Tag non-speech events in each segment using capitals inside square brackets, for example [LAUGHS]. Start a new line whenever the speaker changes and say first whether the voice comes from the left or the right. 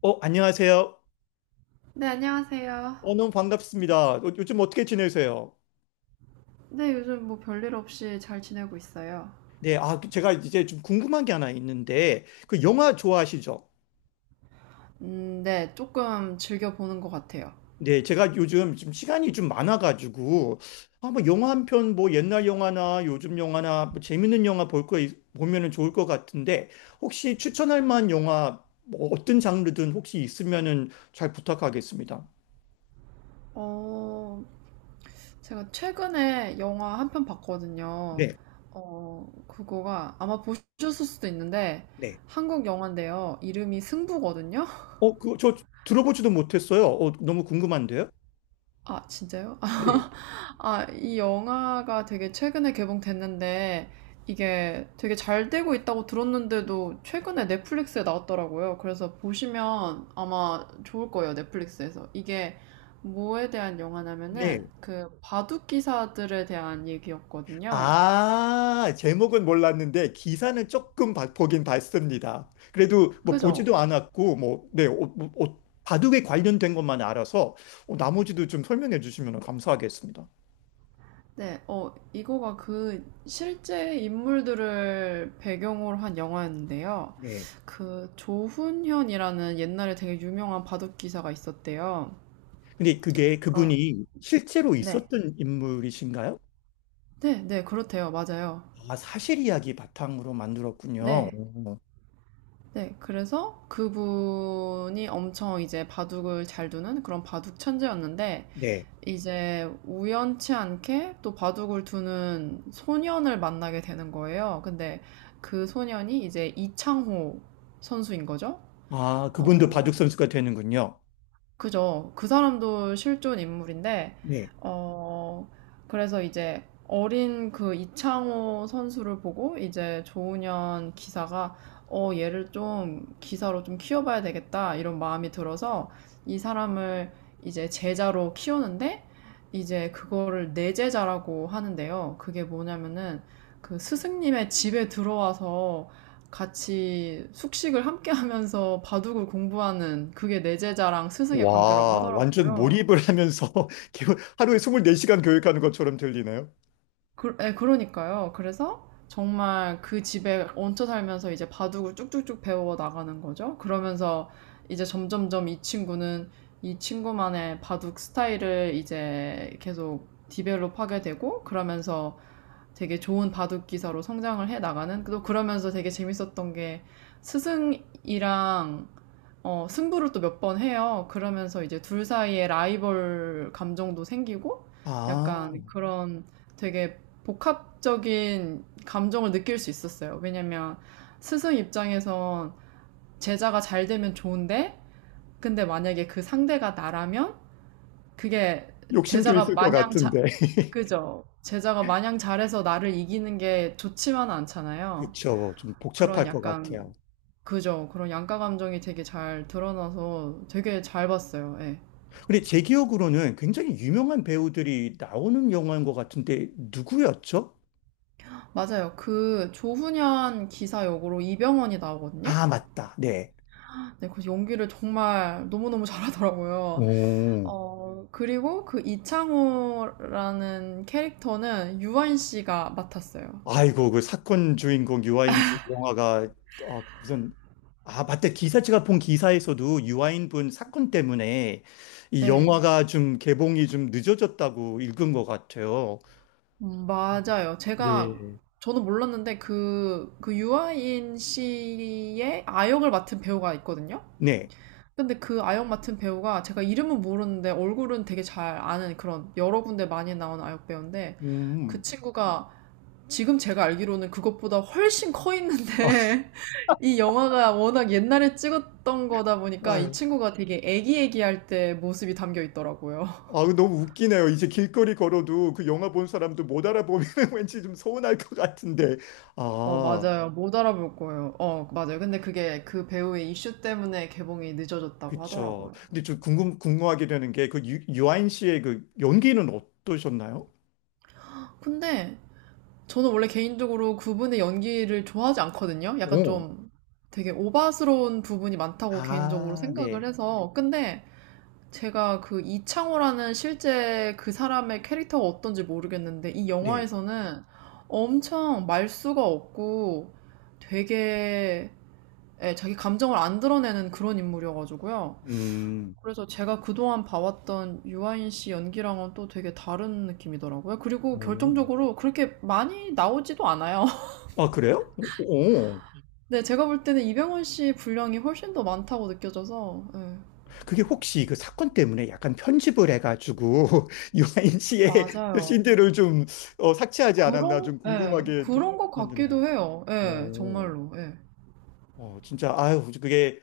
left: 안녕하세요.
right: 네, 안녕하세요.
left: 너무 반갑습니다. 요즘 어떻게 지내세요?
right: 네, 요즘 뭐 별일 없이 잘 지내고 있어요.
left: 네, 아, 그 제가 이제 좀 궁금한 게 하나 있는데, 그 영화 좋아하시죠?
right: 네, 조금 즐겨보는 것 같아요.
left: 네, 제가 요즘 좀 시간이 좀 많아가지고, 아, 뭐 영화 한 편, 뭐 옛날 영화나 요즘 영화나 뭐 재밌는 영화 볼 거, 보면은 좋을 것 같은데, 혹시 추천할 만한 영화, 뭐 어떤 장르든 혹시 있으면은 잘 부탁하겠습니다.
right: 어, 제가 최근에 영화 한 편 봤거든요.
left: 네,
right: 그거가 아마 보셨을 수도 있는데,
left: 네.
right: 한국 영화인데요. 이름이 승부거든요?
left: 그, 저 들어보지도 못했어요. 너무 궁금한데요?
right: 아 진짜요?
left: 네.
right: [LAUGHS] 아, 이 영화가 되게 최근에 개봉됐는데 이게 되게 잘 되고 있다고 들었는데도 최근에 넷플릭스에 나왔더라고요. 그래서 보시면 아마 좋을 거예요, 넷플릭스에서. 이게 뭐에 대한 영화냐면은
left: 네.
right: 그 바둑 기사들에 대한 얘기였거든요.
left: 아, 제목은 몰랐는데 기사는 조금 보긴 봤습니다. 그래도 뭐
right: 그죠?
left: 보지도 않았고 뭐 네, 뭐, 바둑에 관련된 것만 알아서 나머지도 좀 설명해 주시면 감사하겠습니다.
right: 네, 이거가 그 실제 인물들을 배경으로 한 영화였는데요.
left: 네.
right: 그 조훈현이라는 옛날에 되게 유명한 바둑 기사가 있었대요.
left: 근데 그게
right: 어,
left: 그분이 실제로
right: 네.
left: 있었던 인물이신가요?
right: 네, 네, 그렇대요. 맞아요.
left: 아, 사실 이야기 바탕으로 만들었군요.
right: 네.
left: 오.
right: 네, 그래서 그분이 엄청 이제 바둑을 잘 두는 그런 바둑 천재였는데
left: 네.
right: 이제 우연치 않게 또 바둑을 두는 소년을 만나게 되는 거예요. 근데 그 소년이 이제 이창호 선수인 거죠.
left: 아, 그분도
right: 어,
left: 바둑 선수가 되는군요.
right: 그죠. 그 사람도 실존 인물인데,
left: 네.
right: 어, 그래서 이제 어린 그 이창호 선수를 보고 이제 조훈현 기사가 얘를 좀 기사로 좀 키워봐야 되겠다 이런 마음이 들어서 이 사람을 이제 제자로 키우는데 이제 그거를 내 제자라고 하는데요. 그게 뭐냐면은 그 스승님의 집에 들어와서 같이 숙식을 함께 하면서 바둑을 공부하는 그게 내 제자랑 스승의 관계라고
left: 와, 완전
right: 하더라고요.
left: 몰입을 하면서 [LAUGHS] 하루에 24시간 교육하는 것처럼 들리네요.
right: 그, 예, 그러니까요. 그래서 정말 그 집에 얹혀 살면서 이제 바둑을 쭉쭉쭉 배워 나가는 거죠. 그러면서 이제 점점점 이 친구는 이 친구만의 바둑 스타일을 이제 계속 디벨롭 하게 되고 그러면서 되게 좋은 바둑 기사로 성장을 해 나가는 또 그러면서 되게 재밌었던 게 스승이랑 승부를 또 몇 번 해요. 그러면서 이제 둘 사이에 라이벌 감정도 생기고
left: 아,
right: 약간 그런 되게 복합적인 감정을 느낄 수 있었어요. 왜냐면 스승 입장에선 제자가 잘 되면 좋은데 근데 만약에 그 상대가 나라면 그게
left: 욕심도
right: 제자가
left: 있을 것
right: 마냥 자,
left: 같은데. [LAUGHS]
right: 그죠? 제자가 마냥 잘해서 나를 이기는 게 좋지만은 않잖아요.
left: 그쵸. 좀
right: 그런
left: 복잡할 것
right: 약간,
left: 같아요.
right: 그죠? 그런 양가 감정이 되게 잘 드러나서 되게 잘 봤어요. 예.
left: 근데 제 기억으로는 굉장히 유명한 배우들이 나오는 영화인 것 같은데, 누구였죠?
right: 맞아요. 그 조훈현 기사 역으로 이병헌이 나오거든요?
left: 아, 맞다. 네.
right: 네, 그 연기를 정말 너무너무 잘하더라고요.
left: 오.
right: 그리고 그 이창호라는 캐릭터는 유한 씨가 맡았어요.
left: 아이고, 그 사건 주인공 유아인 씨 영화가, 아, 무슨, 아, 맞다. 기사, 제가 본 기사에서도 유아인 분 사건 때문에 이
right: 네.
left: 영화가 좀 개봉이 좀 늦어졌다고 읽은 것 같아요.
right: 맞아요. 제가
left: 네.
right: 저는 몰랐는데 그, 그 유아인 씨의 아역을 맡은 배우가 있거든요.
left: 네.
right: 근데 그 아역 맡은 배우가 제가 이름은 모르는데 얼굴은 되게 잘 아는 그런 여러 군데 많이 나온 아역 배우인데 그
left: 음.
right: 친구가 지금 제가 알기로는 그것보다 훨씬 커 있는데
left: [LAUGHS]
right: [LAUGHS] 이 영화가 워낙 옛날에 찍었던 거다 보니까 이
left: 아,
right: 친구가 되게 애기애기할 때 모습이 담겨 있더라고요.
left: 아, 너무 웃기네요. 이제 길거리 걸어도 그 영화 본 사람도 못 알아보면 [LAUGHS] 왠지 좀 서운할 것 같은데.
right: 어,
left: 아,
right: 맞아요. 못 알아볼 거예요. 어, 맞아요. 근데 그게 그 배우의 이슈 때문에 개봉이 늦어졌다고
left: 그쵸.
right: 하더라고요.
left: 근데 좀 궁금하게 되는 게 그 유아인 씨의 그 연기는 어떠셨나요?
right: 근데 저는 원래 개인적으로 그분의 연기를 좋아하지 않거든요. 약간
left: 오.
right: 좀 되게 오바스러운 부분이 많다고 개인적으로
left: 아,
right: 생각을
left: 네.
right: 해서. 근데 제가 그 이창호라는 실제 그 사람의 캐릭터가 어떤지 모르겠는데 이
left: 네.
right: 영화에서는 엄청 말수가 없고 되게 예, 자기 감정을 안 드러내는 그런 인물이어가지고요.
left: 음.
right: 그래서 제가 그동안 봐왔던 유아인 씨 연기랑은 또 되게 다른 느낌이더라고요. 그리고
left: 오.
right: 결정적으로 그렇게 많이 나오지도 않아요. [LAUGHS]
left: 아, 그래요? 오.
right: 네, 제가 볼 때는 이병헌 씨 분량이 훨씬 더 많다고 느껴져서, 예,
left: 그게 혹시 그 사건 때문에 약간 편집을 해가지고 [LAUGHS] 유아인 씨의
right: 맞아요.
left: 씬들을 좀 삭제하지 않았나
right: 그런,
left: 좀
right: 예,
left: 궁금하게
right: 그런 것
left: 만드네요.
right: 같기도 해요. 예,
left: 오.
right: 정말로, 예.
left: 진짜, 아유, 그게,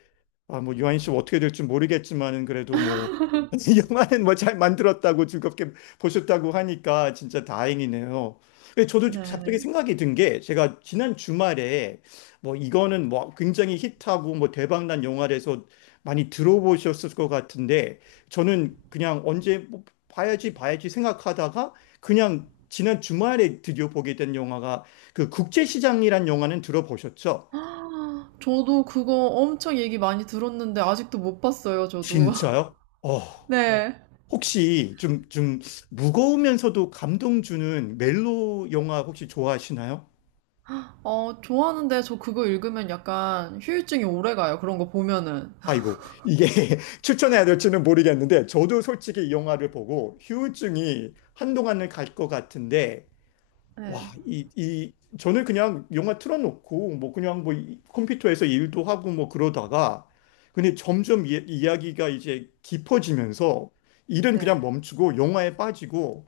left: 아, 뭐, 유아인 씨 어떻게 될지 모르겠지만은, 그래도 뭐, [LAUGHS] 영화는 뭐 잘 만들었다고 즐겁게 보셨다고 하니까 진짜 다행이네요. 근데 저도 갑자기
right: 네. [GASPS]
left: 생각이 든 게, 제가 지난 주말에, 뭐, 이거는 뭐, 굉장히 히트하고, 뭐, 대박난 영화라서 많이 들어보셨을 것 같은데, 저는 그냥 언제, 뭐, 봐야지, 봐야지 생각하다가, 그냥 지난 주말에 드디어 보게 된 영화가, 그 국제시장이란 영화는 들어보셨죠?
right: 아, 저도 그거 엄청 얘기 많이 들었는데 아직도 못 봤어요, 저도. [LAUGHS]
left: 진짜요? 어,
right: 네.
left: 혹시 좀, 무거우면서도 감동 주는 멜로 영화 혹시 좋아하시나요?
right: 어, 좋아하는데 저 그거 읽으면 약간 휴유증이 오래 가요. 그런 거 보면은.
left: 아이고, 이게 [LAUGHS] 추천해야 될지는 모르겠는데, 저도 솔직히 이 영화를 보고 휴증이 한동안은 갈 것 같은데, 와,
right: 네.
left: 저는 그냥 영화 틀어놓고, 뭐 그냥 뭐 컴퓨터에서 일도 하고 뭐 그러다가, 근데 점점 이야기가 이제 깊어지면서, 일은
right: 네.
left: 그냥 멈추고 영화에 빠지고,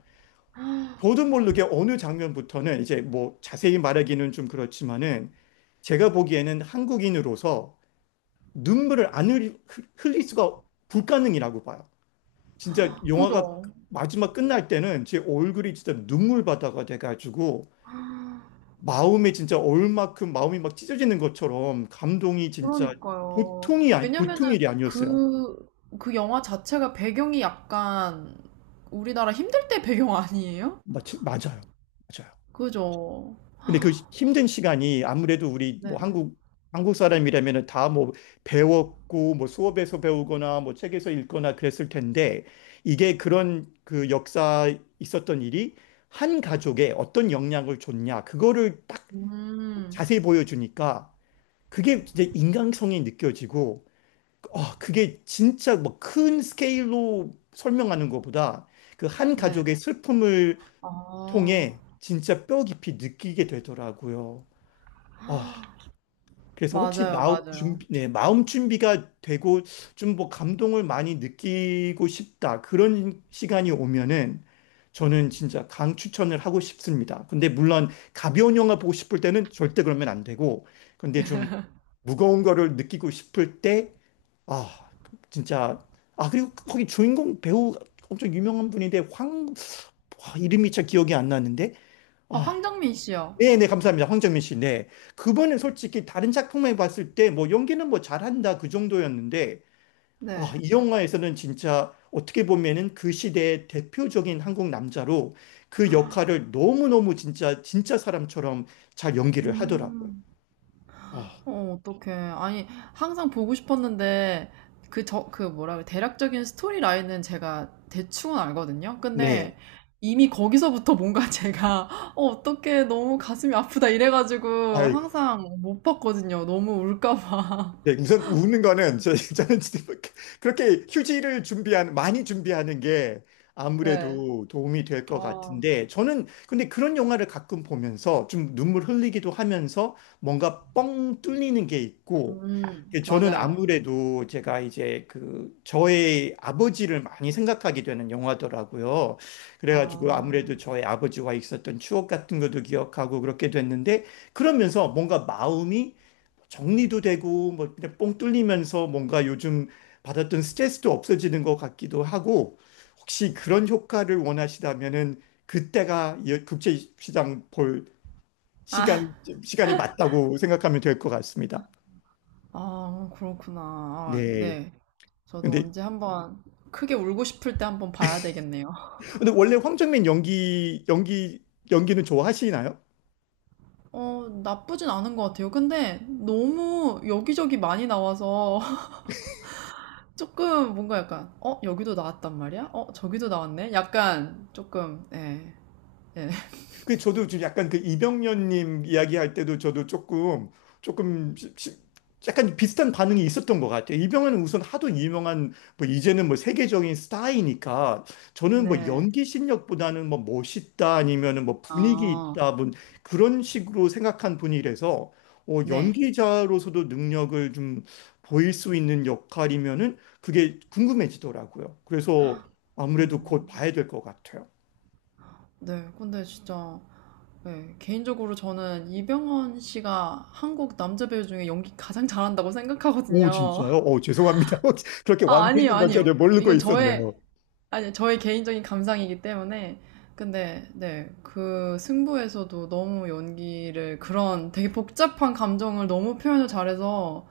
left: 저도 모르게 어느 장면부터는 이제 뭐 자세히 말하기는 좀 그렇지만은 제가 보기에는 한국인으로서 눈물을 안 흘릴 수가 불가능이라고 봐요. 진짜 영화가
right: 그죠?
left: 마지막 끝날 때는 제 얼굴이 진짜 눈물바다가 돼가지고 마음이 진짜 얼만큼 마음이 막 찢어지는 것처럼 감동이 진짜
right: 그러니까요.
left: 보통이 아니,
right: 왜냐면은
left: 보통 일이 아니었어요.
right: 그, 그 영화 자체가 배경이 약간 우리나라 힘들 때 배경 아니에요?
left: 맞아요. 맞아요.
right: 그죠?
left: 근데 그 힘든 시간이 아무래도 우리 뭐
right: 네.
left: 한국 사람이라면 다 뭐 배웠고 뭐 수업에서 배우거나 뭐 책에서 읽거나 그랬을 텐데 이게 그런 그 역사 있었던 일이 한 가족에 어떤 영향을 줬냐 그거를 딱
right: 음,
left: 자세히 보여주니까 그게 이제 인간성이 느껴지고 아 그게 진짜 뭐 큰 스케일로 설명하는 것보다 그 한
right: 네.
left: 가족의 슬픔을
right: 아,
left: 통해 진짜 뼈 깊이 느끼게 되더라고요. 아, 그래서 혹시
right: 맞아요,
left: 마음
right: 맞아요.
left: 준비, 네, 마음 준비가 되고 좀 뭐 감동을 많이 느끼고 싶다. 그런 시간이 오면은 저는 진짜 강 추천을 하고 싶습니다. 근데 물론 가벼운 영화 보고 싶을 때는 절대 그러면 안 되고, 근데 좀 무거운 거를 느끼고 싶을 때, 아, 진짜, 아, 그리고 거기 주인공 배우 엄청 유명한 분인데, 와, 이름이 잘 기억이 안 나는데,
right: 아,
left: 아,
right: 황정민 씨요.
left: 네, 네, 감사합니다. 황정민 씨. 네. 그분은 솔직히 다른 작품에 봤을 때 뭐 연기는 뭐 잘한다 그 정도였는데 아,
right: 네.
left: 이 영화에서는 진짜 어떻게 보면은 그 시대의 대표적인 한국 남자로 그 역할을 너무너무 진짜 진짜 사람처럼 잘 연기를 하더라고요.
right: 음.
left: 아,
right: 어, 어떡해. 아니, 항상 보고 싶었는데, 그, 저, 그 뭐라 그래, 대략적인 스토리 라인은 제가 대충은 알거든요.
left: 네.
right: 근데 이미 거기서부터 뭔가 [LAUGHS] 제가, 어, 어떡해, 너무 가슴이 아프다 이래가지고
left: 아이
right: 항상 못 봤거든요. 너무 울까봐.
left: 네, 우선 우는 거는 [LAUGHS] 저는 진짜 뭐 그, 그렇게 휴지를 준비한 많이 준비하는 게
right: [LAUGHS] 네.
left: 아무래도 도움이 될 것
right: 아,
left: 같은데 저는 근데 그런 영화를 가끔 보면서 좀 눈물 흘리기도 하면서 뭔가 뻥 뚫리는 게 있고 근데 저는
right: 맞아요.
left: 아무래도 제가 이제 그 저의 아버지를 많이 생각하게 되는 영화더라고요. 그래가지고
right: 아,
left: 아무래도 저의 아버지와 있었던 추억 같은 것도 기억하고 그렇게 됐는데 그러면서 뭔가 마음이 정리도 되고 뭐 그냥 뽕 뚫리면서 뭔가 요즘 받았던 스트레스도 없어지는 것 같기도 하고 혹시 그런 효과를 원하시다면은 그때가 이 국제시장 볼
right: 아,
left: 시간 시간이 맞다고 생각하면 될 것 같습니다.
right: 아, 그렇구나. 아,
left: 네.
right: 네. 저도
left: 근데
right: 언제 한번 크게 울고 싶을 때 한번 봐야 되겠네요.
left: 근데 원래 황정민 연기는 좋아하시나요?
right: 어, 나쁘진 않은 것 같아요. 근데 너무 여기저기 많이 나와서 [LAUGHS] 조금 뭔가 약간, 어, 여기도 나왔단 말이야? 어, 저기도 나왔네? 약간 조금, 예, 예. [LAUGHS]
left: 그 저도 지금 약간 그 이병련님 이야기할 때도 저도 조금 약간 비슷한 반응이 있었던 것 같아요. 이병헌은 우선 하도 유명한 뭐 이제는 뭐 세계적인 스타이니까 저는 뭐
right: 네.
left: 연기 실력보다는 뭐 멋있다 아니면은 뭐 분위기
right: 아,
left: 있다 뭐 그런 식으로 생각한 분이라서
right: 네.
left: 연기자로서도 능력을 좀 보일 수 있는 역할이면은 그게 궁금해지더라고요. 그래서 아무래도 곧
right: 음,
left: 봐야 될 것 같아요.
right: 네. 근데 진짜, 예, 개인적으로 저는 이병헌 씨가 한국 남자 배우 중에 연기 가장 잘한다고
left: 오,
right: 생각하거든요.
left: 진짜요?
right: [LAUGHS]
left: 오, 죄송합니다. [LAUGHS] 그렇게
right: 아, 아니에요,
left: 완패인 건 전혀
right: 아니에요.
left: 모르고
right: 이건 저의,
left: 있었네요.
right: 아니, 저의 개인적인 감상이기 때문에. 근데, 네, 그 승부에서도 너무 연기를, 그런 되게 복잡한 감정을 너무 표현을 잘해서,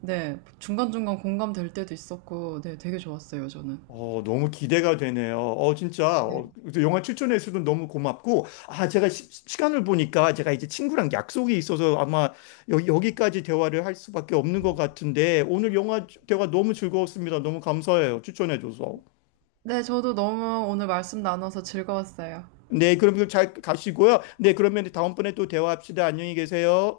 right: 네, 중간중간 공감될 때도 있었고, 네, 되게 좋았어요, 저는.
left: 너무 기대가 되네요. 진짜.
right: 네.
left: 영화 추천해 주셔서 너무 고맙고. 아, 제가 시, 간을 보니까 제가 이제 친구랑 약속이 있어서 아마 여, 기까지 대화를 할 수밖에 없는 것 같은데 오늘 영화 대화 너무 즐거웠습니다. 너무 감사해요. 추천해 줘서.
right: 네, 저도 너무 오늘 말씀 나눠서 즐거웠어요.
left: 네, 그럼 잘 가시고요. 네, 그러면 다음번에 또 대화합시다. 안녕히 계세요.